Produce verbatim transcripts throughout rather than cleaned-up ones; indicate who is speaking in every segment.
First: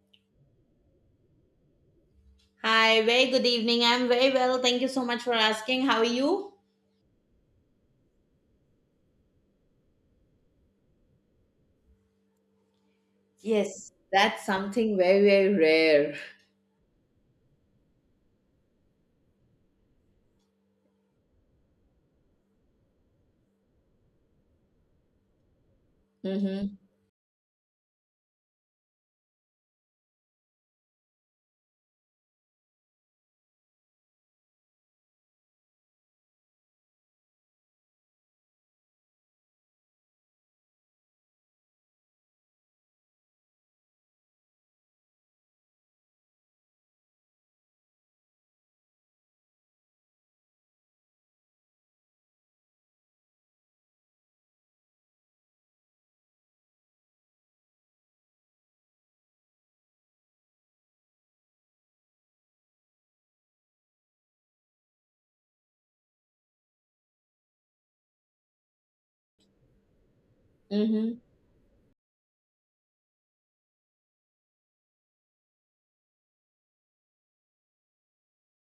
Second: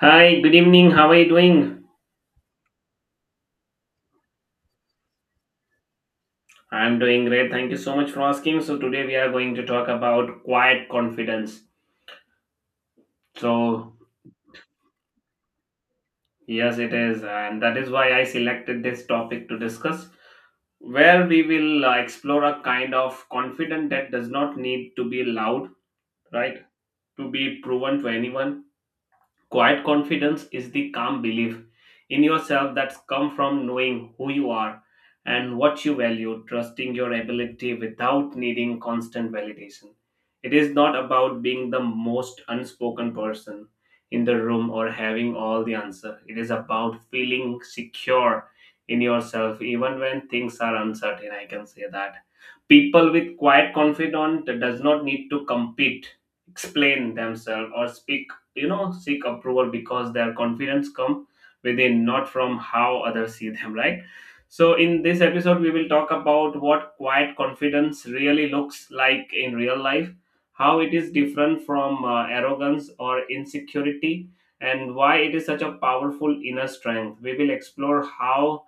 Speaker 1: Hi, good evening. How are you doing?
Speaker 2: Hi, very good evening. I'm very well. Thank you so much for asking. How are you?
Speaker 1: I'm doing great. Thank you so much for asking. So, today we are going to talk about quiet confidence. So,
Speaker 2: Yes, that's something very, very rare.
Speaker 1: yes, it is. And that is why I selected this topic to discuss, where we will uh, explore a kind of confidence that does not need to be loud, right?
Speaker 2: Mm-hmm.
Speaker 1: To be proven to anyone. Quiet confidence is the calm belief in yourself that's come from knowing who you are and what you value, trusting your ability without needing constant validation. It is not about being the most unspoken person in the room or having all the answer. It is about feeling secure in yourself even when things are uncertain. I can say that. People with quiet confidence does not need to compete, explain themselves or speak, you know seek approval because their confidence come within, not from how others see them, right? So in this episode we will talk about what quiet confidence really looks like in real life, how it is
Speaker 2: Mm-hmm.
Speaker 1: different from uh, arrogance or insecurity, and why it is such a powerful inner strength. We will explore how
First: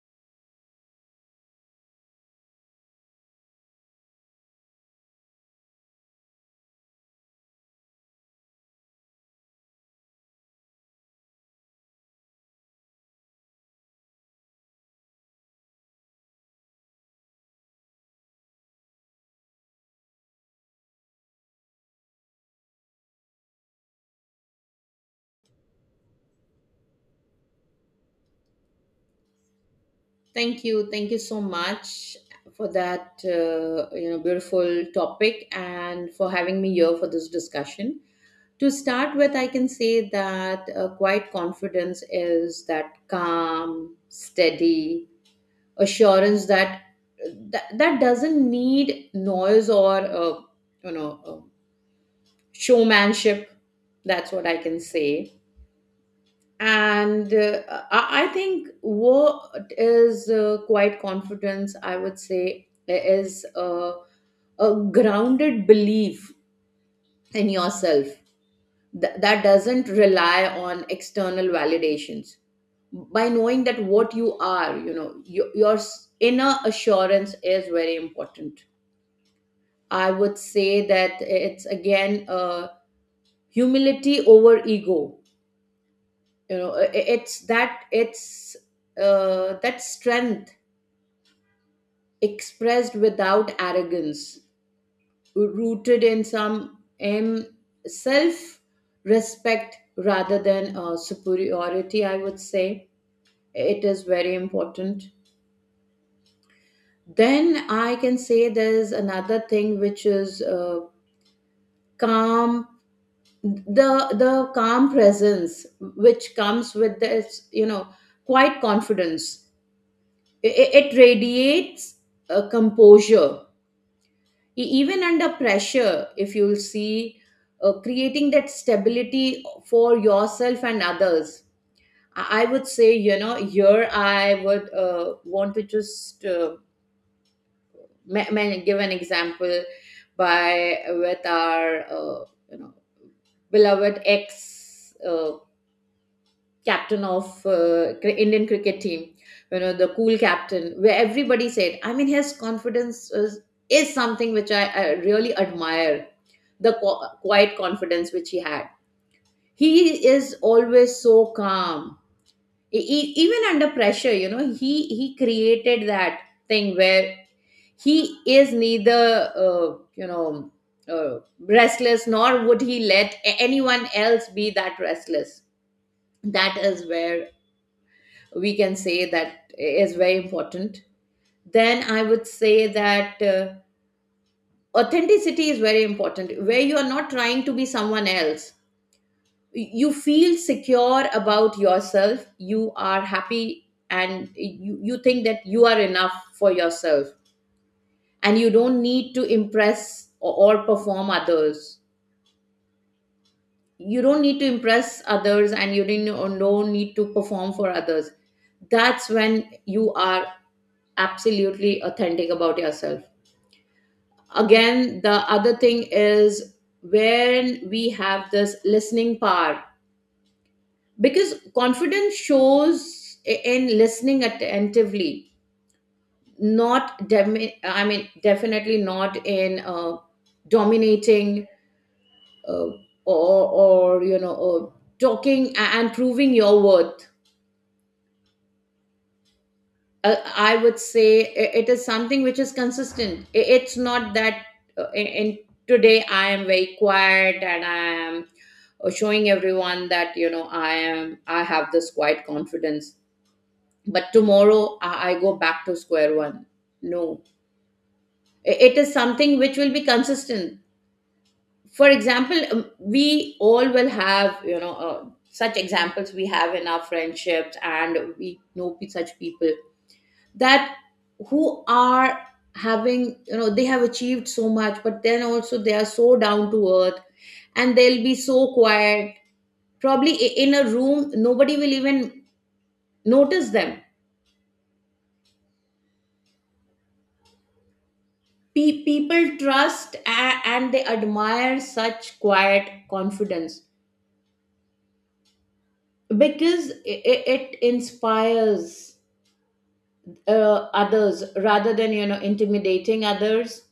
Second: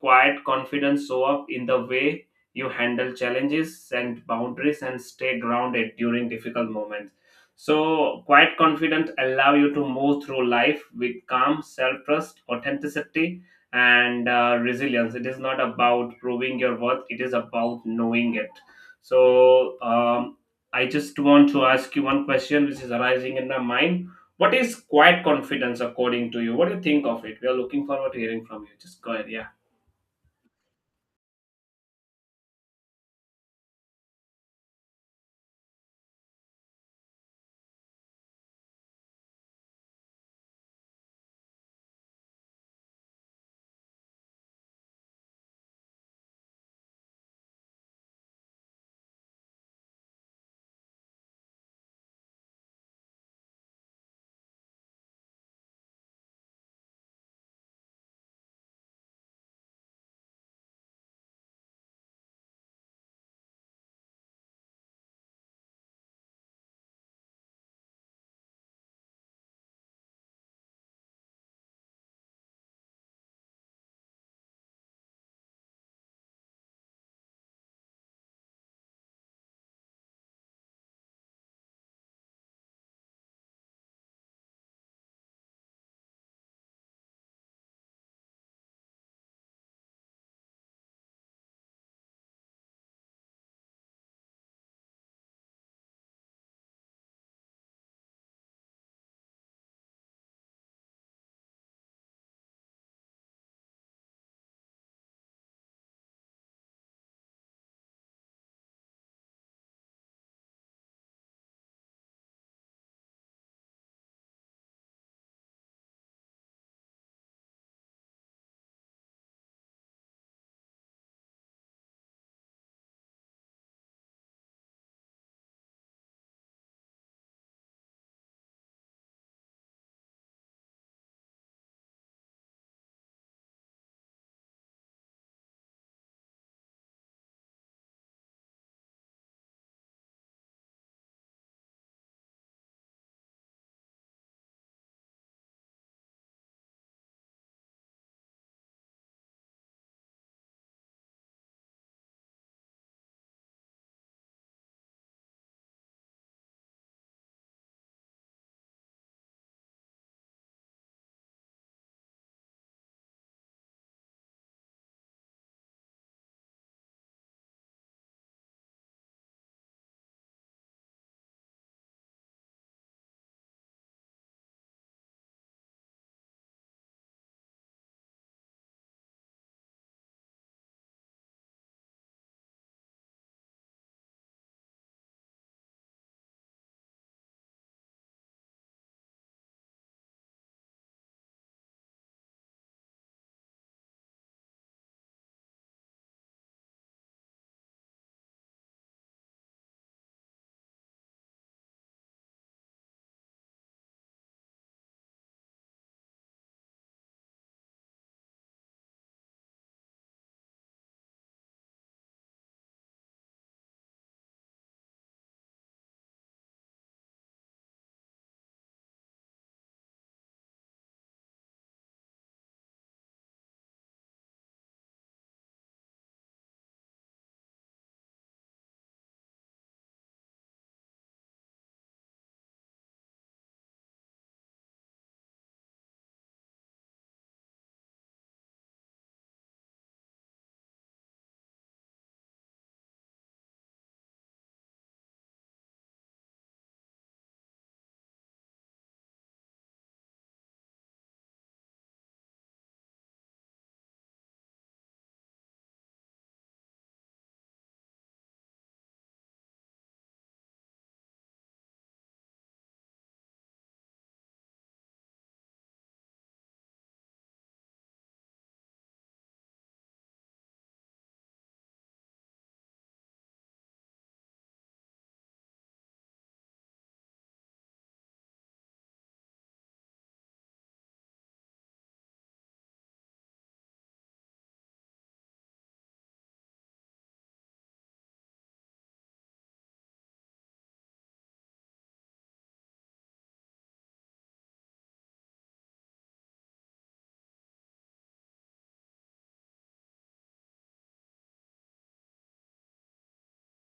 Speaker 1: quiet confidence show up in the way you handle challenges and boundaries and stay grounded during difficult moments. So, quiet confidence allow you to move through life with calm self-trust, authenticity, and uh, resilience. It is not about proving your worth; it is about knowing it. So, um, I just want to ask you one question, which is arising in my mind. What is quiet confidence according to you? What do you think of it? We are looking forward to hearing from you. Just go ahead. Yeah.
Speaker 2: Thank you. Thank you so much for that uh, you know beautiful topic and for having me here for this discussion. To start with, I can say that uh, quiet confidence is that calm, steady assurance that that, that doesn't need noise or uh, you know uh, showmanship. That's what I can say. And uh, I, I think what is uh, quite confidence, I would say, is uh, a grounded belief in yourself th- that doesn't rely on external validations. By knowing that what you are, you know your, your s- inner assurance is very important. I would say that it's again uh, humility over ego. You know i- i- it's that it's uh, that strength expressed without arrogance, rooted in some um, self respect rather than uh, superiority, I would say. It is very important. Then I can say there's another thing which is uh, calm, the the calm presence which comes with this you know quite confidence. It, it radiates uh, composure, E- even under pressure, if you'll see, uh, creating that stability for yourself and others. I, I would say, you know here I would uh, want to just uh, ma- ma- give an example by with our uh, you know beloved ex Uh, captain of uh, cri- Indian cricket team, you know, the cool captain, where everybody said, I mean, his confidence is, is something which I, I really admire, the qu- quiet confidence which he had. He is always so calm, E- e- even under pressure. You know, he he created that thing where he is neither uh, you know uh, restless, nor would he let a- anyone else be that restless. That is where we can say that is very important. Then I would say that uh, authenticity is very important, where you are not trying to be someone else. You feel secure about yourself, you are happy, and you, you think that you are enough for yourself, and you don't need to impress or, or perform others. You don't need to impress others, and you didn't or don't need to perform for others. That's when you are absolutely authentic about yourself. Again, the other thing is when we have this listening power, because confidence shows i- in listening attentively, not demi- I mean definitely not in uh, dominating, uh, or or you know or talking a- and proving your worth. uh, I would say i- it is something which is consistent. I- It's not that, uh, in, in today, I am very quiet, and I am uh, showing everyone that, you know I am I have this quiet confidence. But tomorrow, I, I go back to square one. No, I- it is something which will be consistent. For example, um, we all will have you know. Uh, such examples we have in our friendships, and we know pe- such people that who are having, you know they have achieved so much, but then also they are so down to earth, and they'll be so quiet. Probably i- in a room, nobody will even notice them. Pe- people trust a- and they admire such quiet confidence, because it, it inspires uh, others rather than you know intimidating others.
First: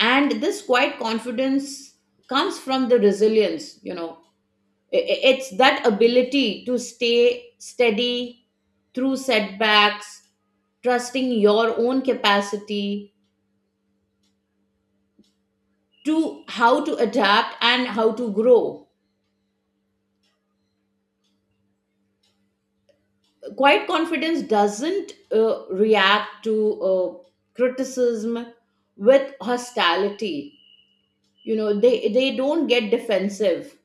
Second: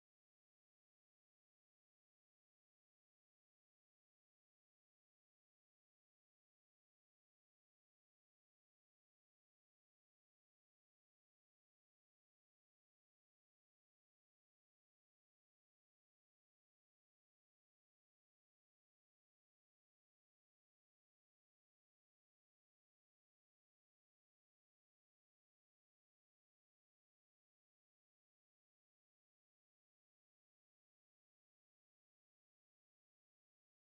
Speaker 2: And this quiet confidence comes from the resilience you know I- It's that ability to stay steady through setbacks, trusting your own capacity to how to adapt and how to grow. Quiet confidence doesn't uh, react to uh, criticism with hostility. You know, they, they don't get defensive.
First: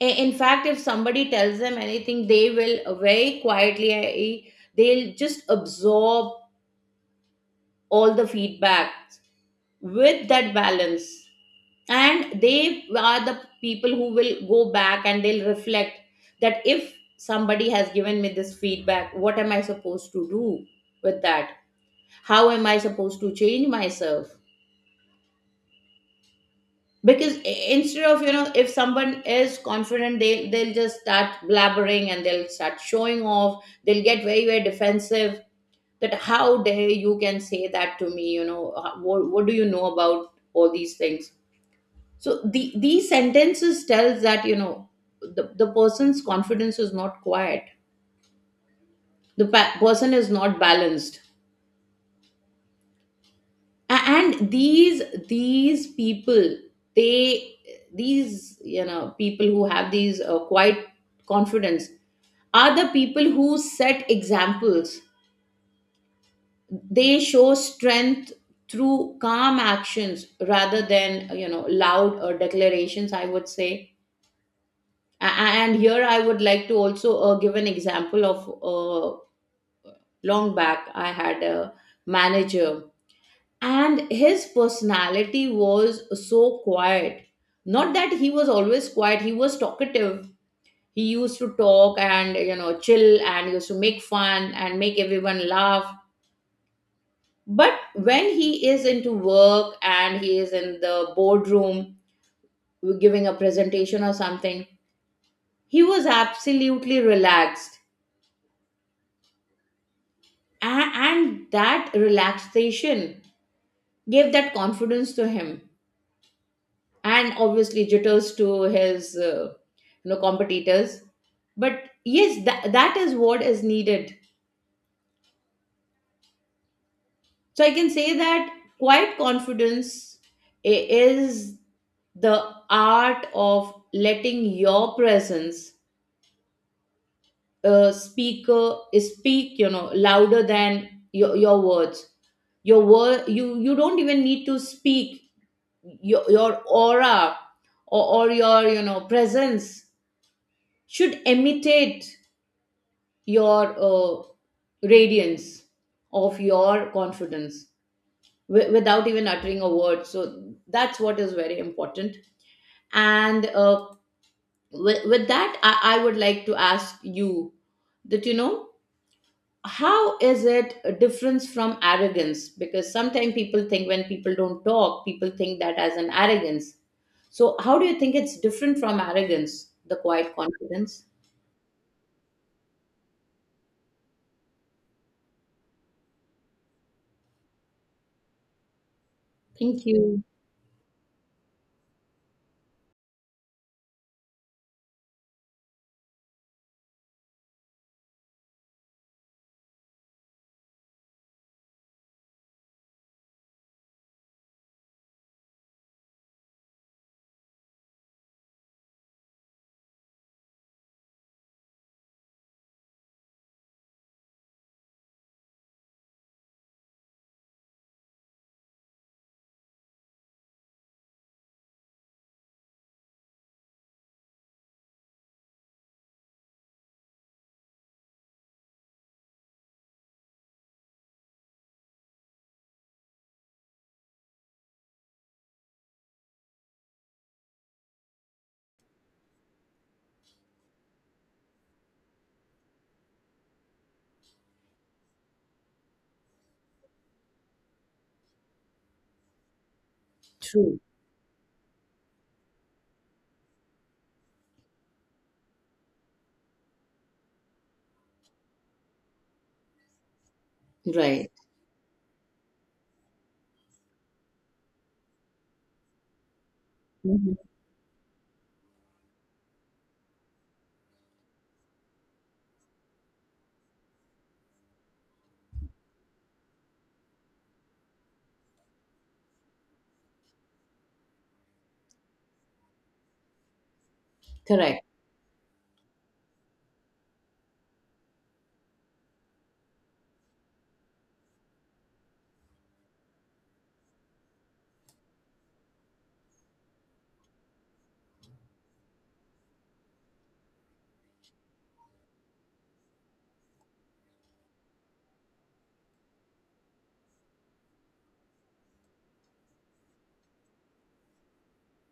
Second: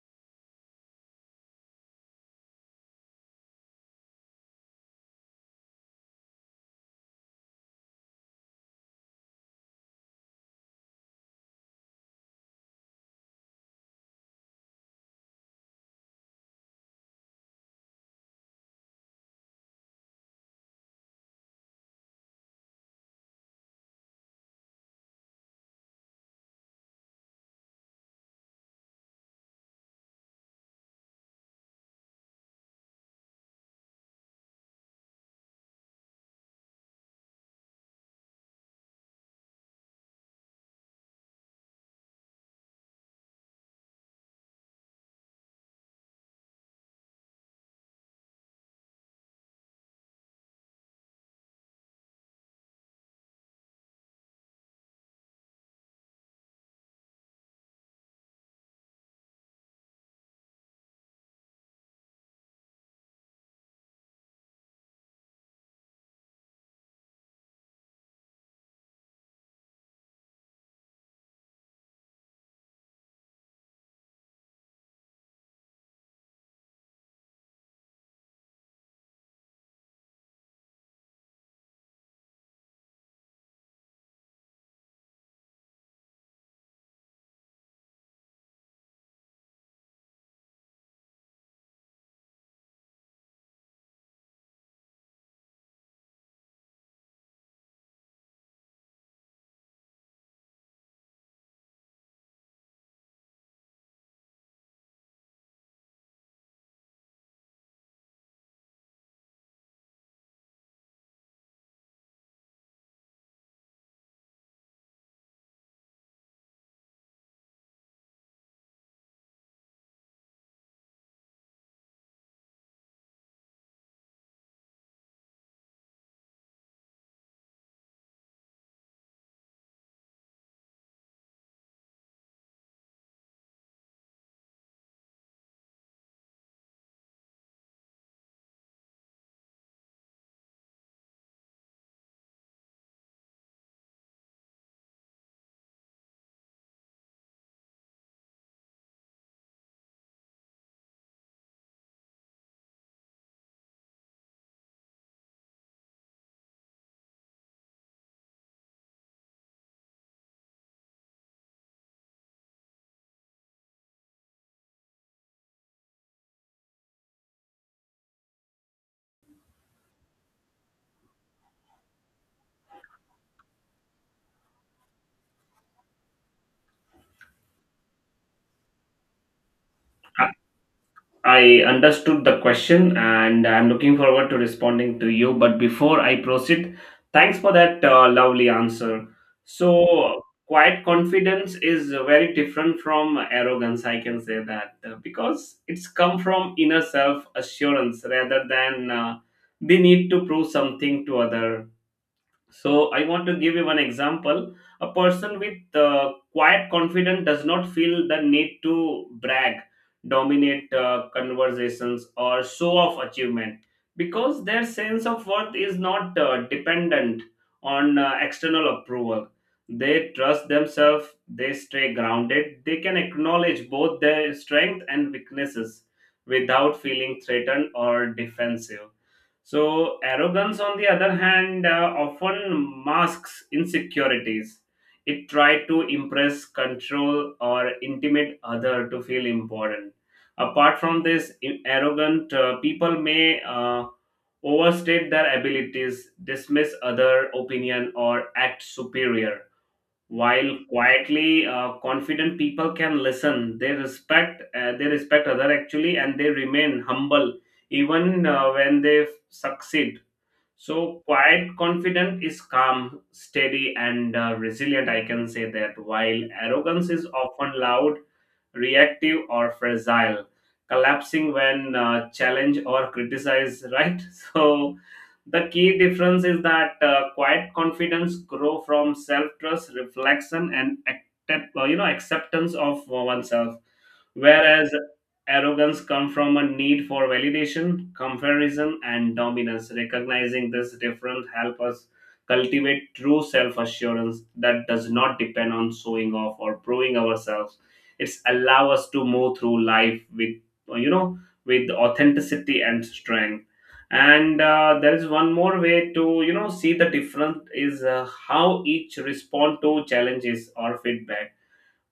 Speaker 2: I- In fact, if somebody tells them anything, they will uh, very quietly, uh, they'll just absorb all the feedback with that balance, and they are the people who will go back, and they'll reflect that if somebody has given me this feedback, what am I supposed to do with that? How am I supposed to change myself? Because i- instead of, you know if someone is confident, they they'll just start blabbering, and they'll start showing off, they'll get very very defensive. That, how dare you can say that to me! you know uh, what, what do you know about all these things? So the, these sentences tells that, you know the, the person's confidence is not quiet, the pa- person is not balanced. A- and these these people they these you know people who have these uh, quiet confidence are the people who set examples. They show strength through calm actions rather than you know loud uh, declarations, I would say. A- and here I would like to also uh, give an example of uh, long back, I had a manager, and his personality was so quiet. Not that he was always quiet, he was talkative. He used to talk, and you know chill, and used to make fun and make everyone laugh. But when he is into work and he is in the boardroom giving a presentation or something, he was absolutely relaxed. A- and that relaxation gave that confidence to him, and obviously jitters to his uh, you know competitors. But yes, that, that is what is needed. So I can say that quiet confidence i- is the art of letting your presence uh, speaker speak, you know louder than your, your words. Your word, you you don't even need to speak. Your, your aura or, or your you know presence should imitate your uh, radiance of your confidence, w- without even uttering a word. So that's what is very important. And uh, with, with that, I, I would like to ask you that, you know how is it a difference from arrogance? Because sometimes people think, when people don't talk, people think that as an arrogance. So how do you think it's different from arrogance, the quiet confidence?
Speaker 1: I understood the question and I'm looking forward to responding to you. But before I proceed, thanks for that uh, lovely answer.
Speaker 2: Thank
Speaker 1: So,
Speaker 2: you.
Speaker 1: quiet confidence is very different from arrogance, I can say that, uh, because it's come from inner self assurance rather than uh, the need to prove something to other. So I want to give you one example. A person with uh, quiet confidence does not feel the need to brag, dominate uh, conversations, or show off achievement because their sense of worth is not uh, dependent on uh, external approval. They trust themselves, they stay grounded, they can acknowledge both their strength and weaknesses without feeling threatened or defensive. So, arrogance, on the other hand, uh, often masks insecurities. It tries to impress, control, or intimidate other to feel important. Apart from this, in arrogant uh, people may uh, overstate their abilities, dismiss other opinion, or act superior, while
Speaker 2: True.
Speaker 1: quietly uh, confident people can listen, they respect uh, they respect other actually, and they remain humble even uh, when they f- succeed. So,
Speaker 2: Right.
Speaker 1: quiet confidence is calm, steady, and uh, resilient. I can say that while arrogance is
Speaker 2: Mhm.
Speaker 1: often loud, reactive, or fragile, collapsing when uh, challenged or criticized, right? So, the key difference is that uh, quiet confidence grow from self-trust, reflection, and accept, uh, you know acceptance of uh, oneself, whereas
Speaker 2: Correct.
Speaker 1: arrogance comes from a need for validation, comparison, and dominance. Recognizing this difference helps us cultivate true self assurance that does not depend on showing off or proving ourselves. It's allow us to move through life with, you know with authenticity and strength. And uh, there is one more way to, you know see the difference is uh, how each respond to challenges or feedback.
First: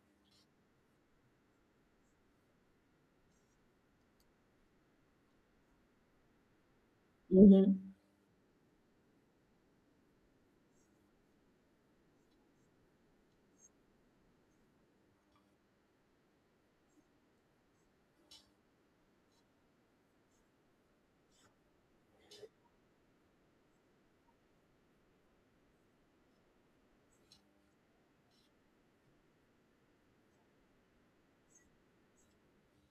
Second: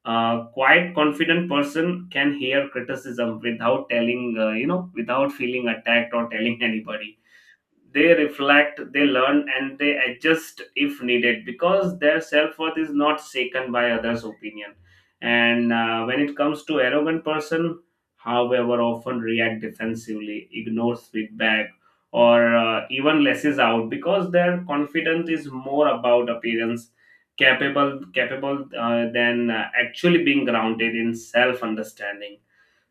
Speaker 1: A quiet confident person can hear criticism without telling, uh, you know without feeling attacked or telling anybody.
Speaker 2: Hmm.
Speaker 1: They reflect, they learn, and they adjust if needed because their self-worth is not shaken by others opinion. And uh, when it comes to arrogant person, however, often react defensively, ignores feedback, or uh, even lashes out because their confidence is more about appearance capable capable uh, than uh, actually being grounded in self understanding.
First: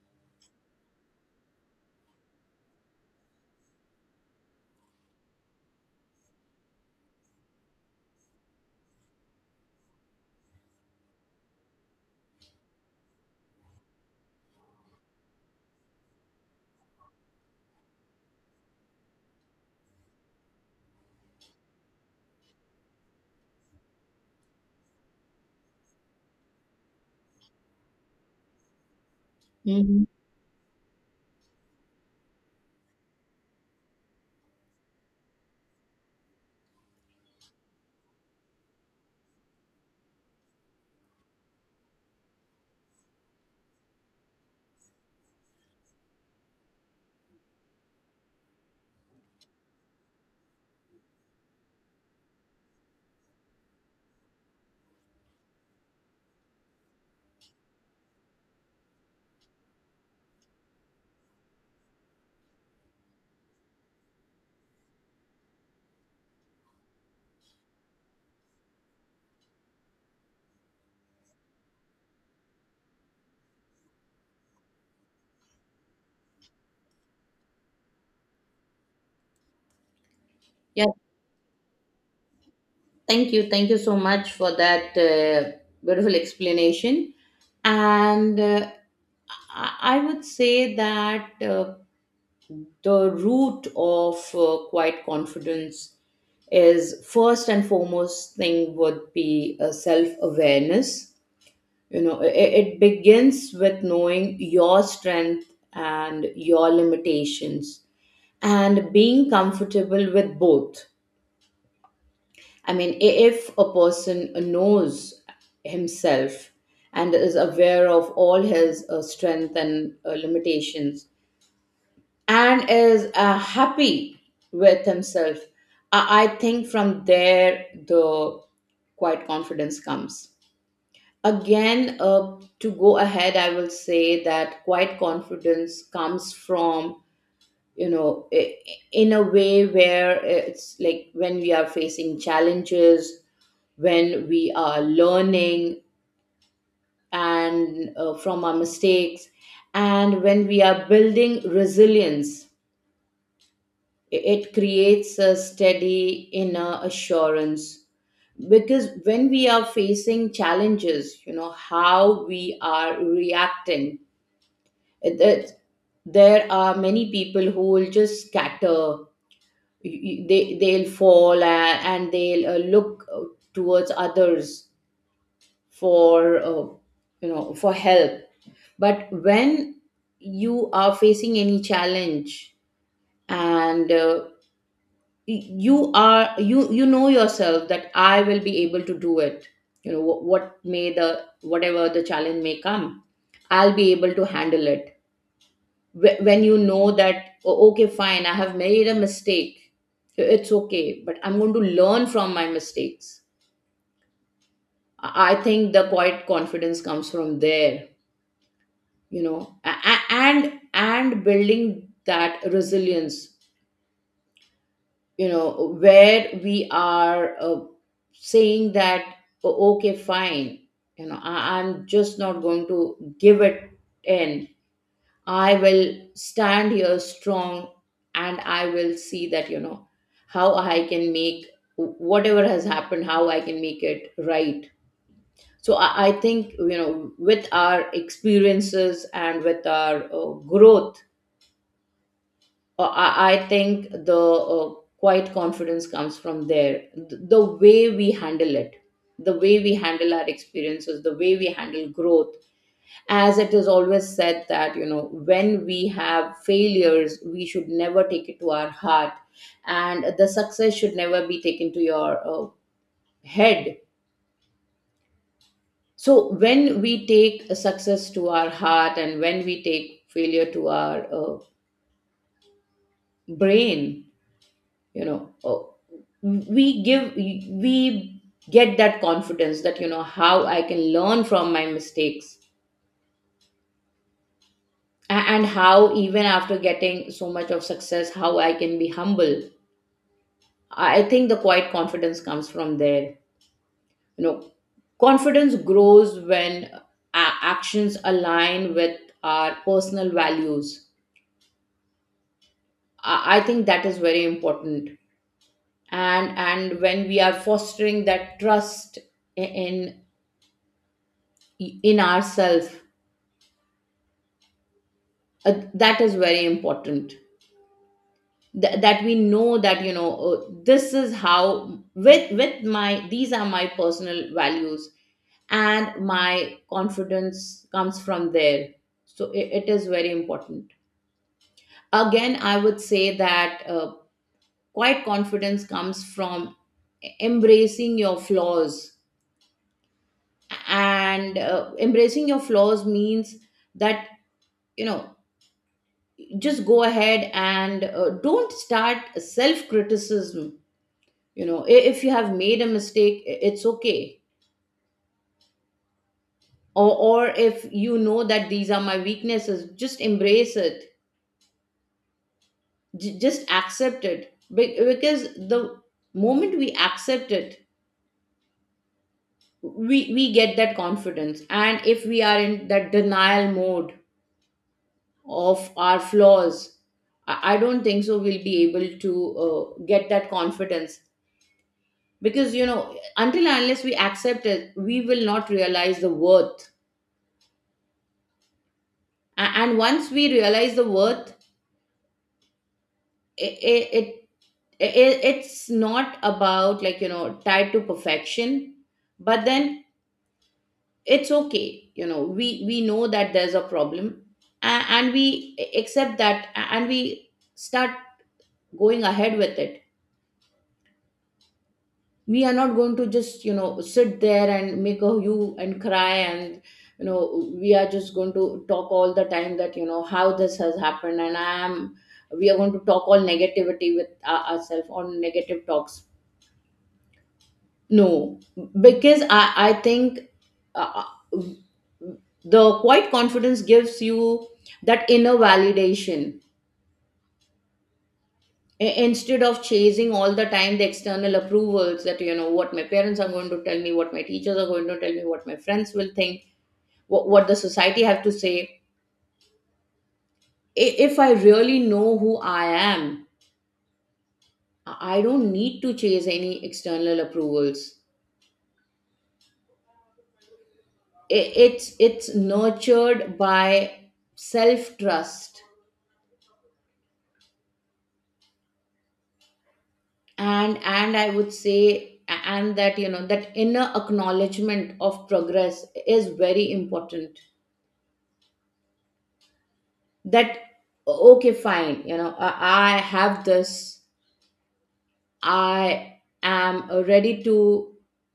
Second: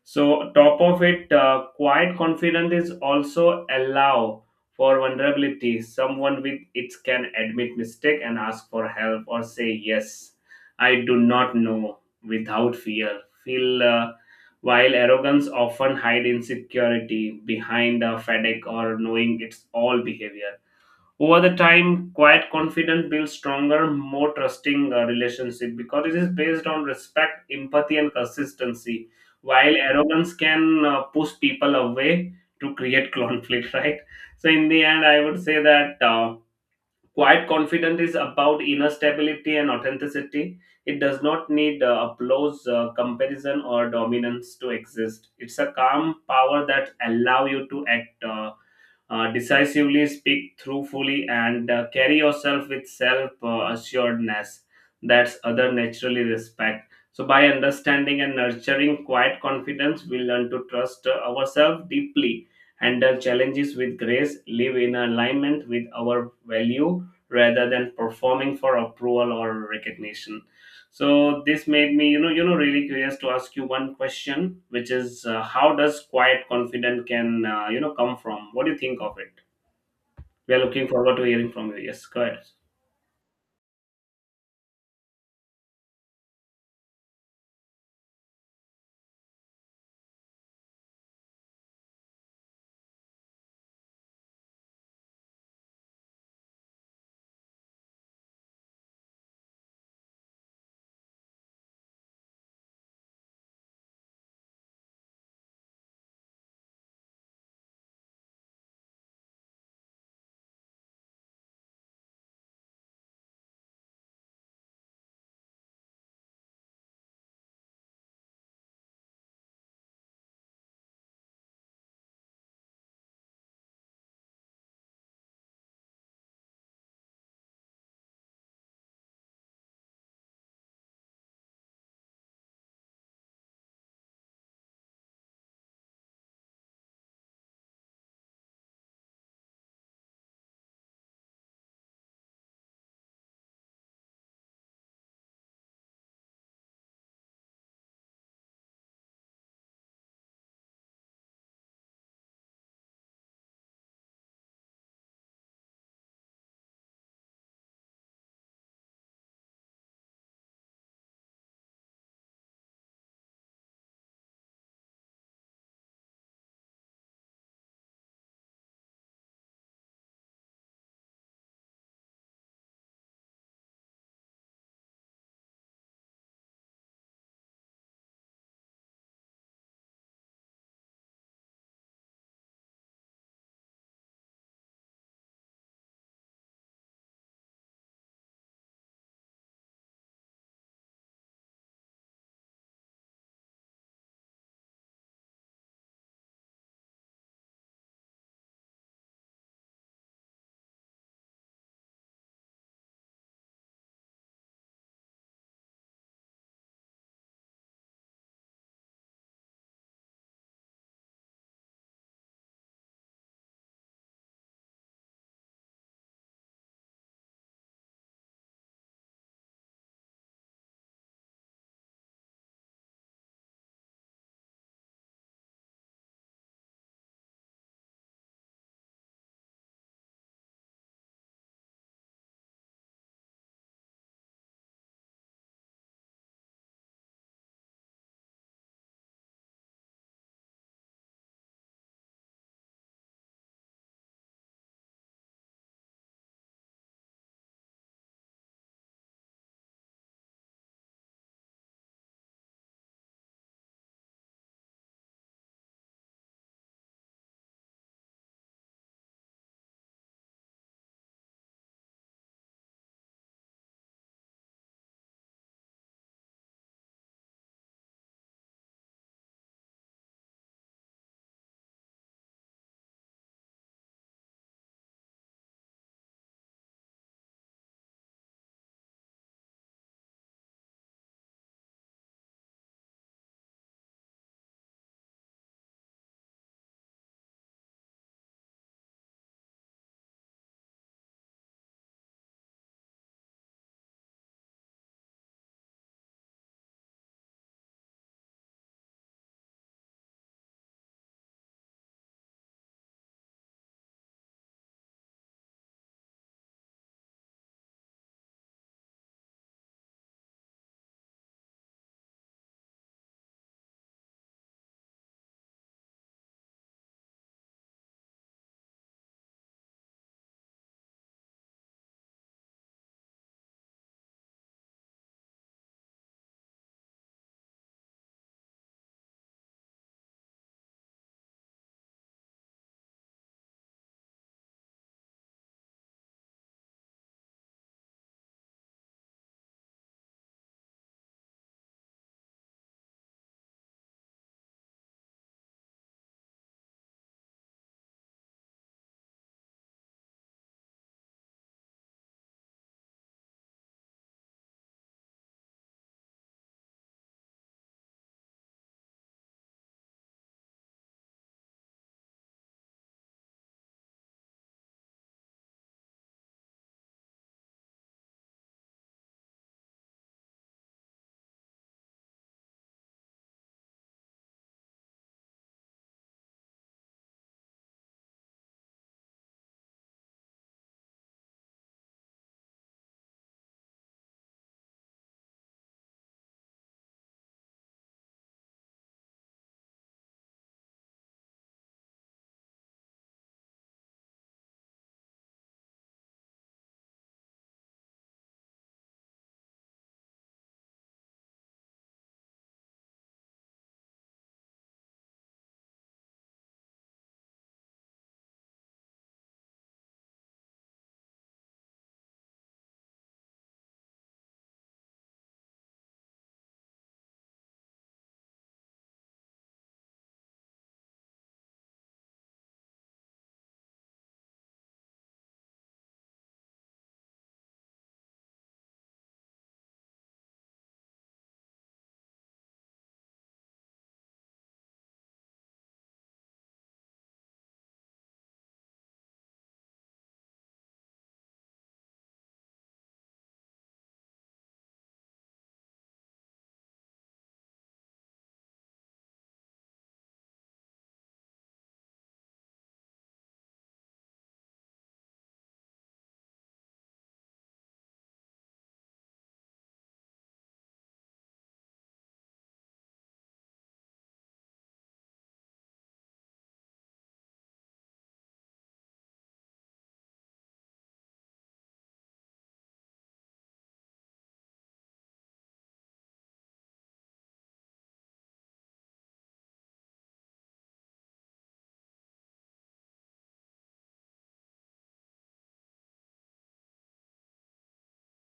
Speaker 1: So top of it, uh, quiet confidence is also allow for vulnerability. Someone with it can admit mistake and ask for help or say yes, I do not know, without fear. Feel uh, While arrogance often hide insecurity behind a fatigue or knowing it's all behavior, over the time quiet confidence builds stronger, more trusting uh, relationship because it is based on respect, empathy, and consistency, while
Speaker 2: Hmm.
Speaker 1: arrogance can uh, push people away to create conflict, right? So in the end, I would say that uh, quiet confidence is about inner stability and authenticity. It does not need uh, applause, uh, comparison, or dominance to exist. It's a calm power that allow you to act uh, uh, decisively, speak truthfully, and uh, carry yourself with self uh, assuredness that's other naturally respect. So, by understanding and nurturing quiet confidence, we learn to trust uh, ourselves deeply, handle challenges with grace, live in alignment with our value rather than performing for approval or recognition. So this made me, you know, you know, really curious to ask you one question, which is, uh, how does quiet confidence can, uh, you know, come from? What do you think of it? We are
Speaker 2: Yeah,
Speaker 1: looking forward to hearing from you. Yes, go ahead.
Speaker 2: thank you. Thank you so much for that uh, beautiful explanation. And uh, I I would say that uh, the root of uh, quiet confidence is, first and foremost thing would be a self awareness. You know it, it begins with knowing your strength and your limitations, and being comfortable with both. I mean, i- if a person knows himself and is aware of all his uh, strength and uh, limitations, and is uh, happy with himself, I, I think from there the quiet confidence comes. Again, uh, to go ahead, I will say that quiet confidence comes from, you know i- in a way where it's like when we are facing challenges, when we are learning and, uh, from our mistakes, and when we are building resilience, it creates a steady inner assurance. Because when we are facing challenges, you know how we are reacting, it- it- there are many people who will just scatter. You- you- they they'll fall, and and they'll uh, look, uh, towards others for, uh, you know for help. But when you are facing any challenge, and uh, you are you you know yourself that I will be able to do it. you know what, what may the whatever the challenge may come, I'll be able to handle it. Wh- when you know that, "Oh, okay, fine, I have made a mistake, it's okay, but I'm going to learn from my mistakes," i I think the quiet confidence comes from there you know a- a- and and building that resilience, you know where we are uh, saying that, "Oh, okay, fine, you know I, i'm just not going to give it in. I will stand here strong, and I will see that, you know how I can make whatever has happened, how I can make it right." So i, I think, you know with our experiences and with our uh, growth, uh, I, I think the uh, quiet confidence comes from there. Th- The way we handle it, the way we handle our experiences, the way we handle growth. As it is always said that, you know, when we have failures, we should never take it to our heart, and the success should never be taken to your uh, head. So, when we take success to our heart and when we take failure to our uh, brain, you know oh, we give we get that confidence that you know how I can learn from my mistakes. A- and how even after getting so much of success, how I can be humble. I think the quiet confidence comes from there. you know Confidence grows when uh, actions align with our personal values. I I think that is very important, and and when we are fostering that trust i- in in ourselves, uh, that is very important. Th- that we know that, you know uh, this is how, with with my these are my personal values, and my confidence comes from there. So i- it is very important. Again, I would say that uh, quite confidence comes from e-, embracing your flaws. And uh, embracing your flaws means that, you know just go ahead and uh, don't start self criticism. you know i- if you have made a mistake, i- it's okay. Or or if you know that these are my weaknesses, just embrace it. J- just accept it. Be- because the moment we accept it, we we get that confidence. And if we are in that denial mode of our flaws, i I don't think so we'll be able to uh, get that confidence, because, you know until and unless we accept it, we will not realize the worth. A- and once we realize the worth, it, it, it it's not about, like, you know tied to perfection, but then it's okay. you know we we know that there's a problem, and, and we accept that, and we start going ahead with it. We are not going to just, you know sit there and make a hue and cry and, you know we are just going to talk all the time that, you know how this has happened. And I am we are going to talk all negativity with our, ourselves, on negative talks. No. Because i i think uh, uh, the quiet confidence gives you that inner validation. I- instead of chasing all the time the external approvals, that, you know what my parents are going to tell me, what my teachers are going to tell me, what my friends will think, what, what the society have to say. I- if I really know who I am, i I don't need to chase any external approvals. I- it's it's nurtured by self trust. And and I would say, and that, you know that inner acknowledgement of progress is very important. That, okay, fine, you know i, I have this. I am ready to,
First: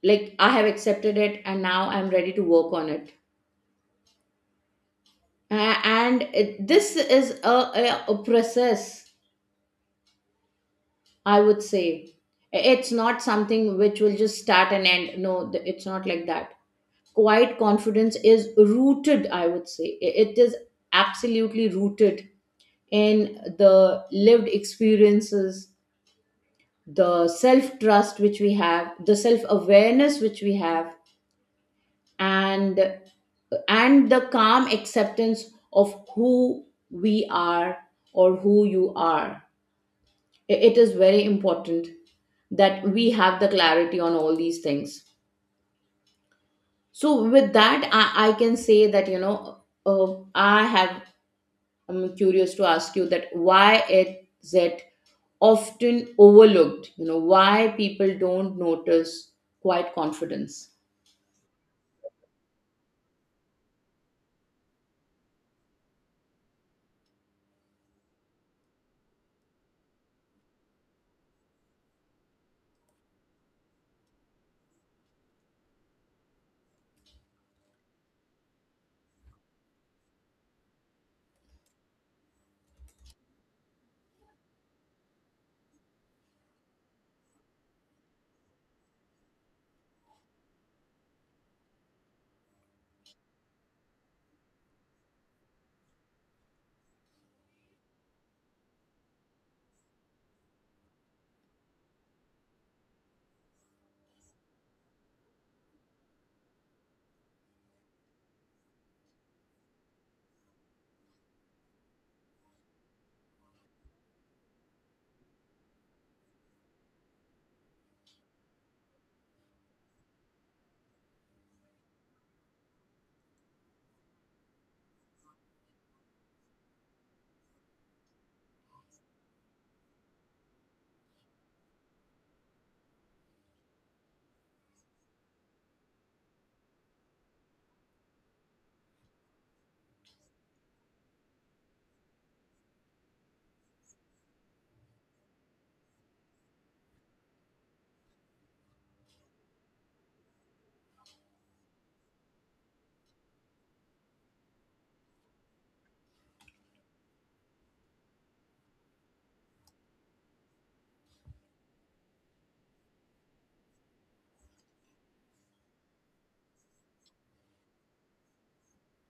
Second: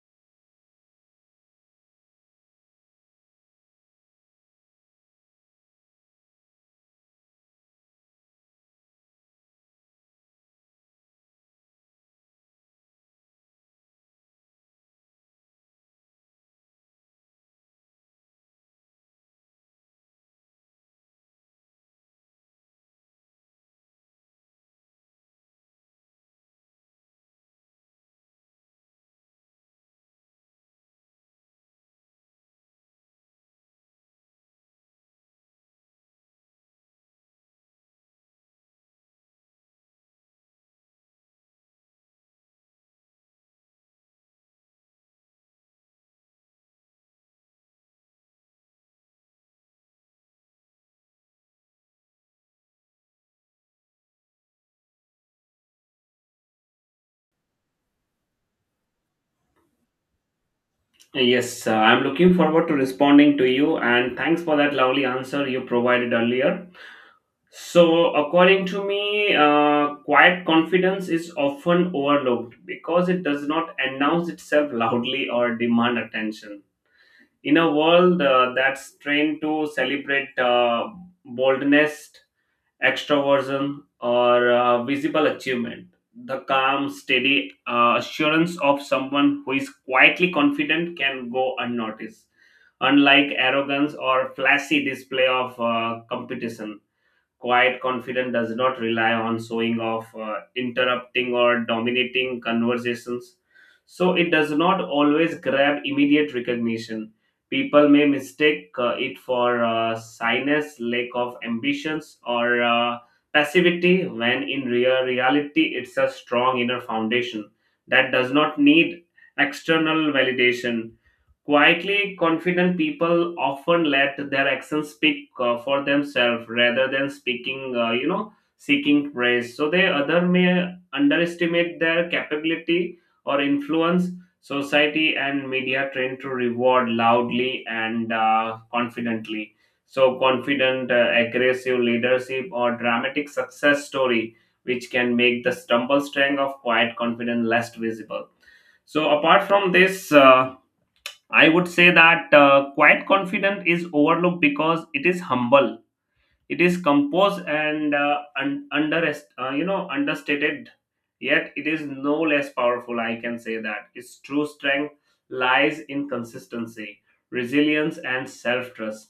Speaker 2: like, I have accepted it, and now I'm ready to work on it. A- and it, this is a, a, a process, I would say. It's not something which will just start and end. No, th- it's not like that. Quiet confidence is rooted, I would say, it it is absolutely rooted in the lived experiences, the self trust which we have, the self awareness which we have, and and the calm acceptance of who we are, or who you are. I- it is very important that we have the clarity on all these things. So with that, i, I can say that, you know uh, i have I'm curious to ask you that, why is it often overlooked? You know, why people don't notice quiet confidence?
Speaker 1: Yes, uh, I'm looking forward to responding to you, and thanks for that lovely answer you provided earlier. So, according to me, uh, quiet confidence is often overlooked because it does not announce itself loudly or demand attention, in a world uh, that's trained to celebrate uh, boldness, extroversion, or uh, visible achievement. The calm, steady uh, assurance of someone who is quietly confident can go unnoticed, unlike arrogance or flashy display of uh, competition. Quiet confidence does not rely on showing off, uh, interrupting, or dominating conversations. So it does not always grab immediate recognition. People may mistake uh, it for uh, shyness, lack of ambitions, or uh, passivity, when in real reality, it's a strong inner foundation that does not need external validation. Quietly confident people often let their actions speak uh, for themselves rather than speaking, uh, you know, seeking praise. So they other may underestimate their capability or influence. Society and media tend to reward loudly and uh, confidently. So confident, uh, aggressive leadership or dramatic success story, which can make the stumble strength of quiet confidence less visible. So apart from this. Uh, I would say that uh, quiet confidence is overlooked because it is humble, it is composed, and uh, un- under uh, you know understated, yet it is no less powerful. I can say that its true strength lies in consistency, resilience, and self-trust.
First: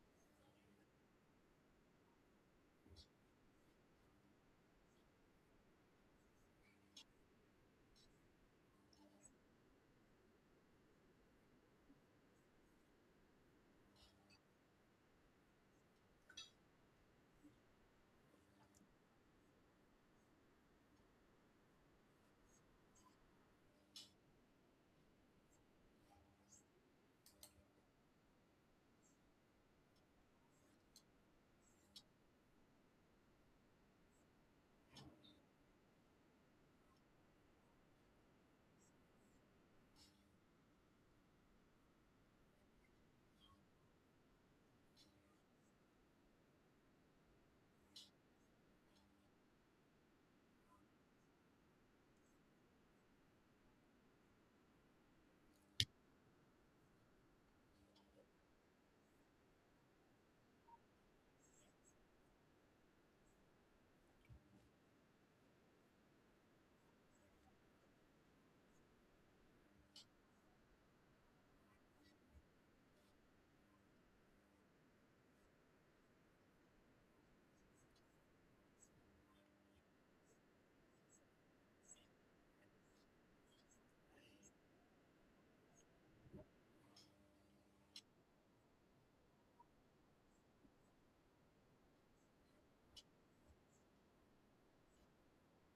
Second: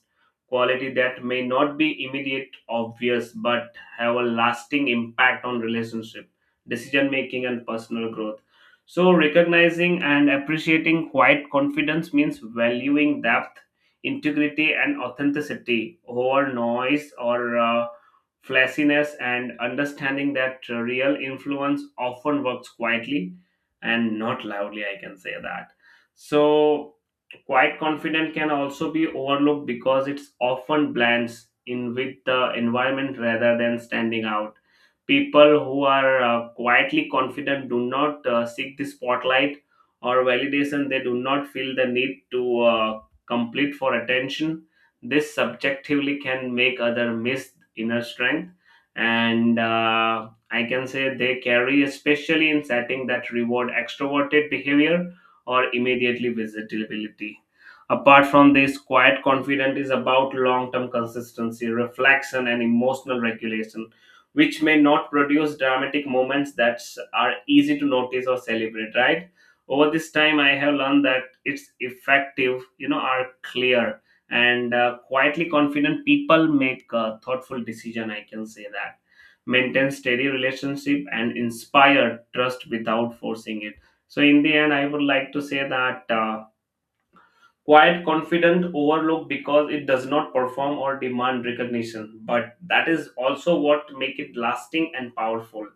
Speaker 1: Quality that may not be immediate obvious but have a lasting impact on relationship, decision making, and personal growth. So recognizing and appreciating quiet confidence means valuing depth, integrity, and authenticity over noise or uh, flashiness, and understanding that uh, real influence often works quietly and not loudly, I can say that. So quite confident can also be overlooked because it's often blends in with the environment rather than standing out. People who are uh, quietly confident do not uh, seek the spotlight or validation. They do not feel the need to uh, complete for attention. This subjectively can make other miss inner strength, and uh, I can say they carry, especially in setting that reward extroverted behavior or immediately visibility. Apart from this, quiet confidence is about long-term consistency, reflection, and emotional regulation, which may not produce dramatic moments that are easy to notice or celebrate. Right, over this time I have learned that it's effective, you know are clear, and uh, quietly confident people make uh, thoughtful decision, I can say that, maintain steady relationship and inspire trust without forcing it. So in the end, I would like to say that uh, quiet confident overlooked because it does not perform or demand recognition, but that is also what make it lasting and powerful.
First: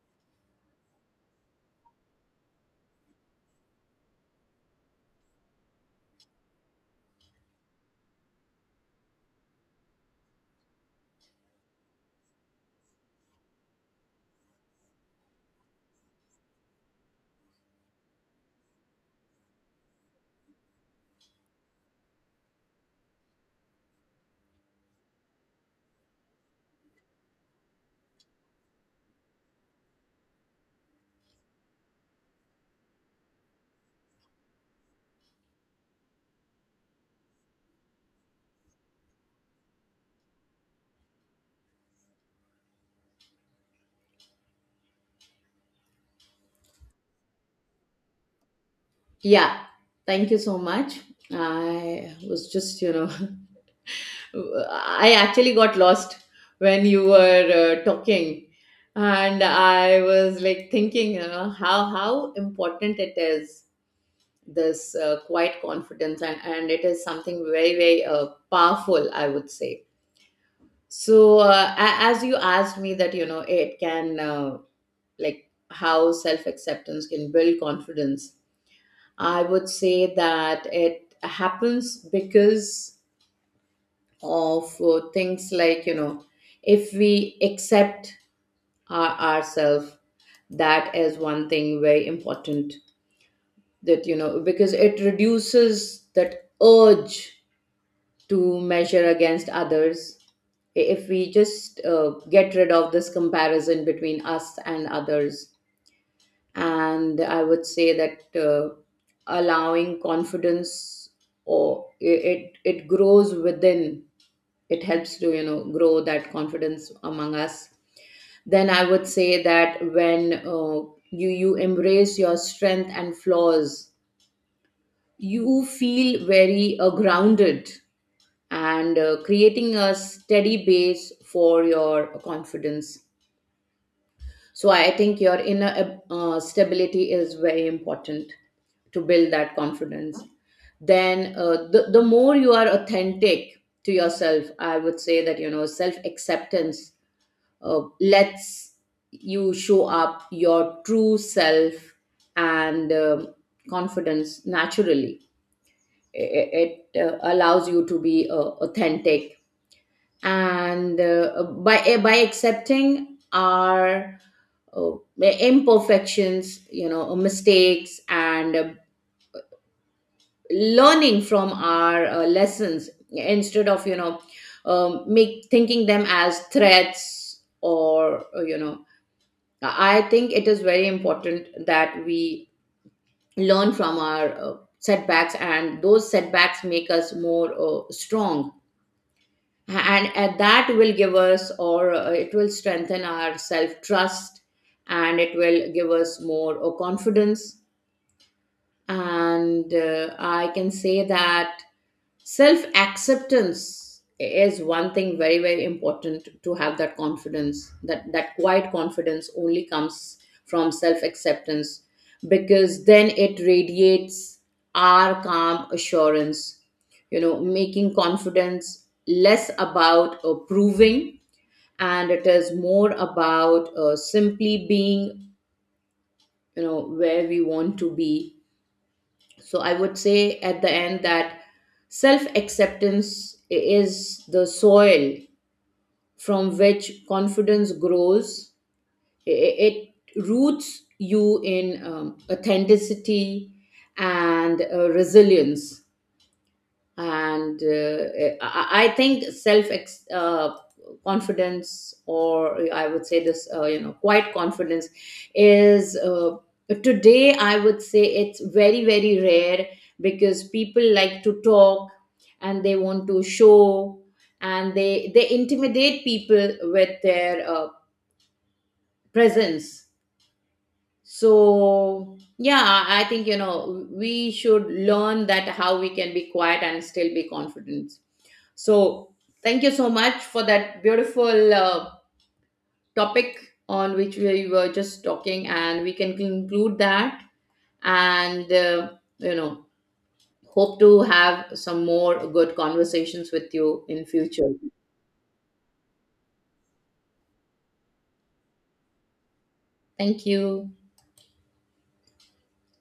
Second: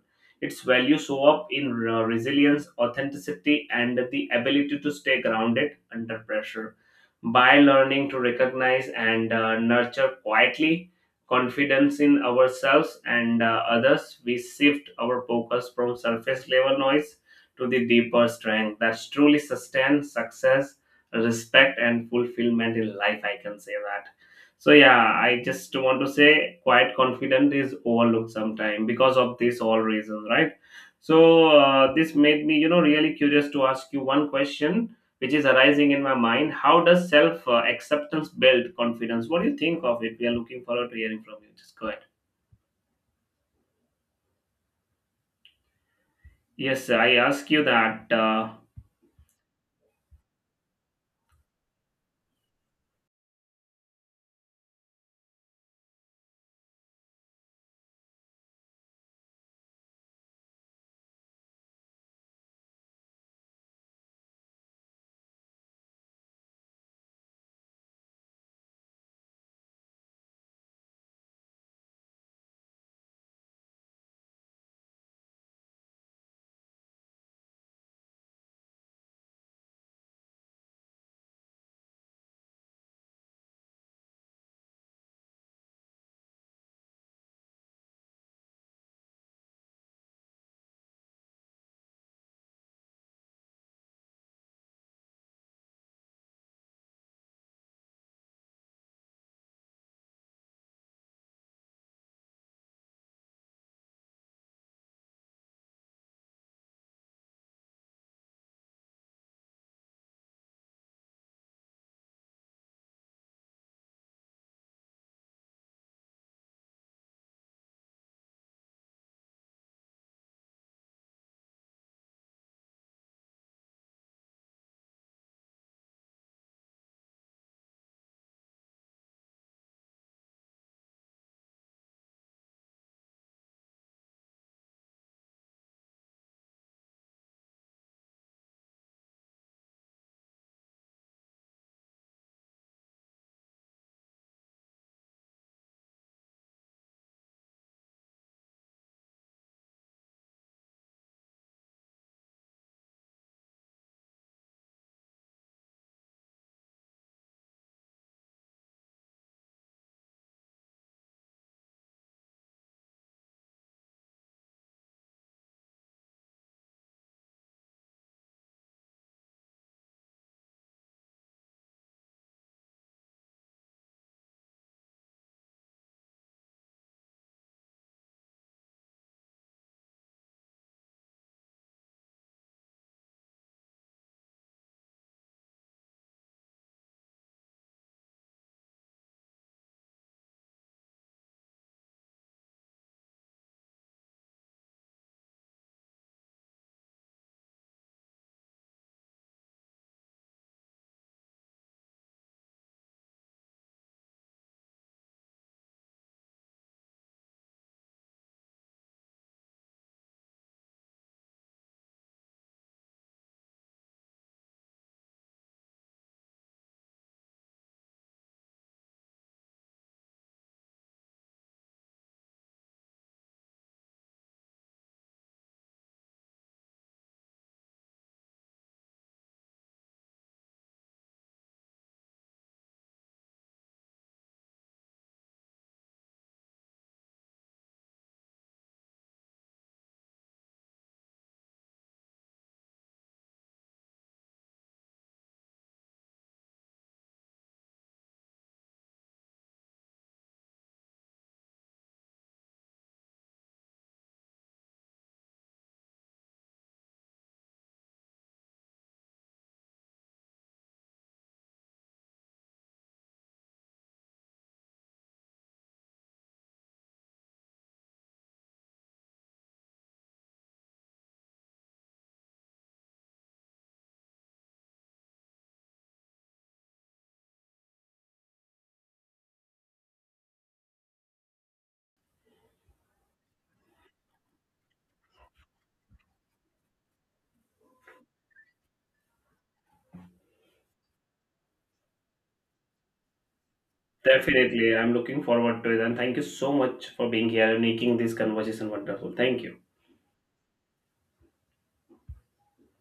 Speaker 1: Its value show up in uh, resilience, authenticity, and the ability to stay grounded under pressure. By learning to recognize and uh, nurture quietly confidence in ourselves and uh, others, we shift our focus from surface level noise to the deeper strength that truly sustains success, respect, and fulfillment in life, I can say that. So yeah, I just want to say quite confident is overlooked sometime because of this all reasons, right? So uh, this made me, you know really curious to ask you one question which is arising in my mind. How does self uh, acceptance build confidence? What do you think of it? We are looking forward to hearing from you. Just go ahead. Yes, I ask you that, uh,
Speaker 2: Yeah, thank you so much. I was just, you know, I actually got lost when you were uh, talking, and I was like thinking, you know, how how important it is, this uh, quiet confidence, and and it is something very very uh, powerful, I would say. So, uh, a- as you asked me that, you know, it can, uh, like, how self acceptance can build confidence, I would say that it happens because of uh, things like, you know, if we accept our, ourselves. That is one thing very important, that, you know, because it reduces that urge to measure against others. If we just uh, get rid of this comparison between us and others, and I would say that uh, allowing confidence, or i- it it grows within. It helps to, you know grow that confidence among us. Then I would say that when uh, you you embrace your strength and flaws, you feel very uh, grounded, and uh, creating a steady base for your confidence. So I think your inner uh, stability is very important to build that confidence. Then uh, the, the more you are authentic to yourself, I would say that, you know, self acceptance uh, lets you show up your true self and um confidence naturally. It, it uh, allows you to be uh, authentic, and uh, by eh, by accepting our uh, imperfections, you know uh, mistakes, and uh, learning from our uh, lessons, instead of, you know um, make thinking them as threats. Or uh, you know I think it is very important that we learn from our uh, setbacks, and those setbacks make us more uh, strong, and, and that will give us, or uh, it will strengthen our self trust, and it will give us more uh, confidence. And uh, I can say that self acceptance is one thing very, very important to have that confidence. That, that quiet confidence only comes from self acceptance, because then it radiates our calm assurance, you know, making confidence less about uh, proving, and it is more about uh, simply being, you know where we want to be. So I would say at the end that self acceptance is the soil from which confidence grows. I- It roots you in um, authenticity and uh, resilience. And uh, eh, I, I think self ex- uh, confidence, or I would say, this uh, you know quiet confidence is, uh, today, I would say, it's very very rare, because people like to talk and they want to show, and they they intimidate people with their uh, presence. So yeah, i I think, you know we should learn that how we can be quiet and still be confident. So, thank you so much for that beautiful uh, topic on which we were just talking, and we can conclude that. And, uh, you know, hope to have some more good conversations with you in future.
Speaker 1: definitely I'm looking forward to it, and thank you so much for being here and making this conversation wonderful. Thank you.
Speaker 2: Thank you.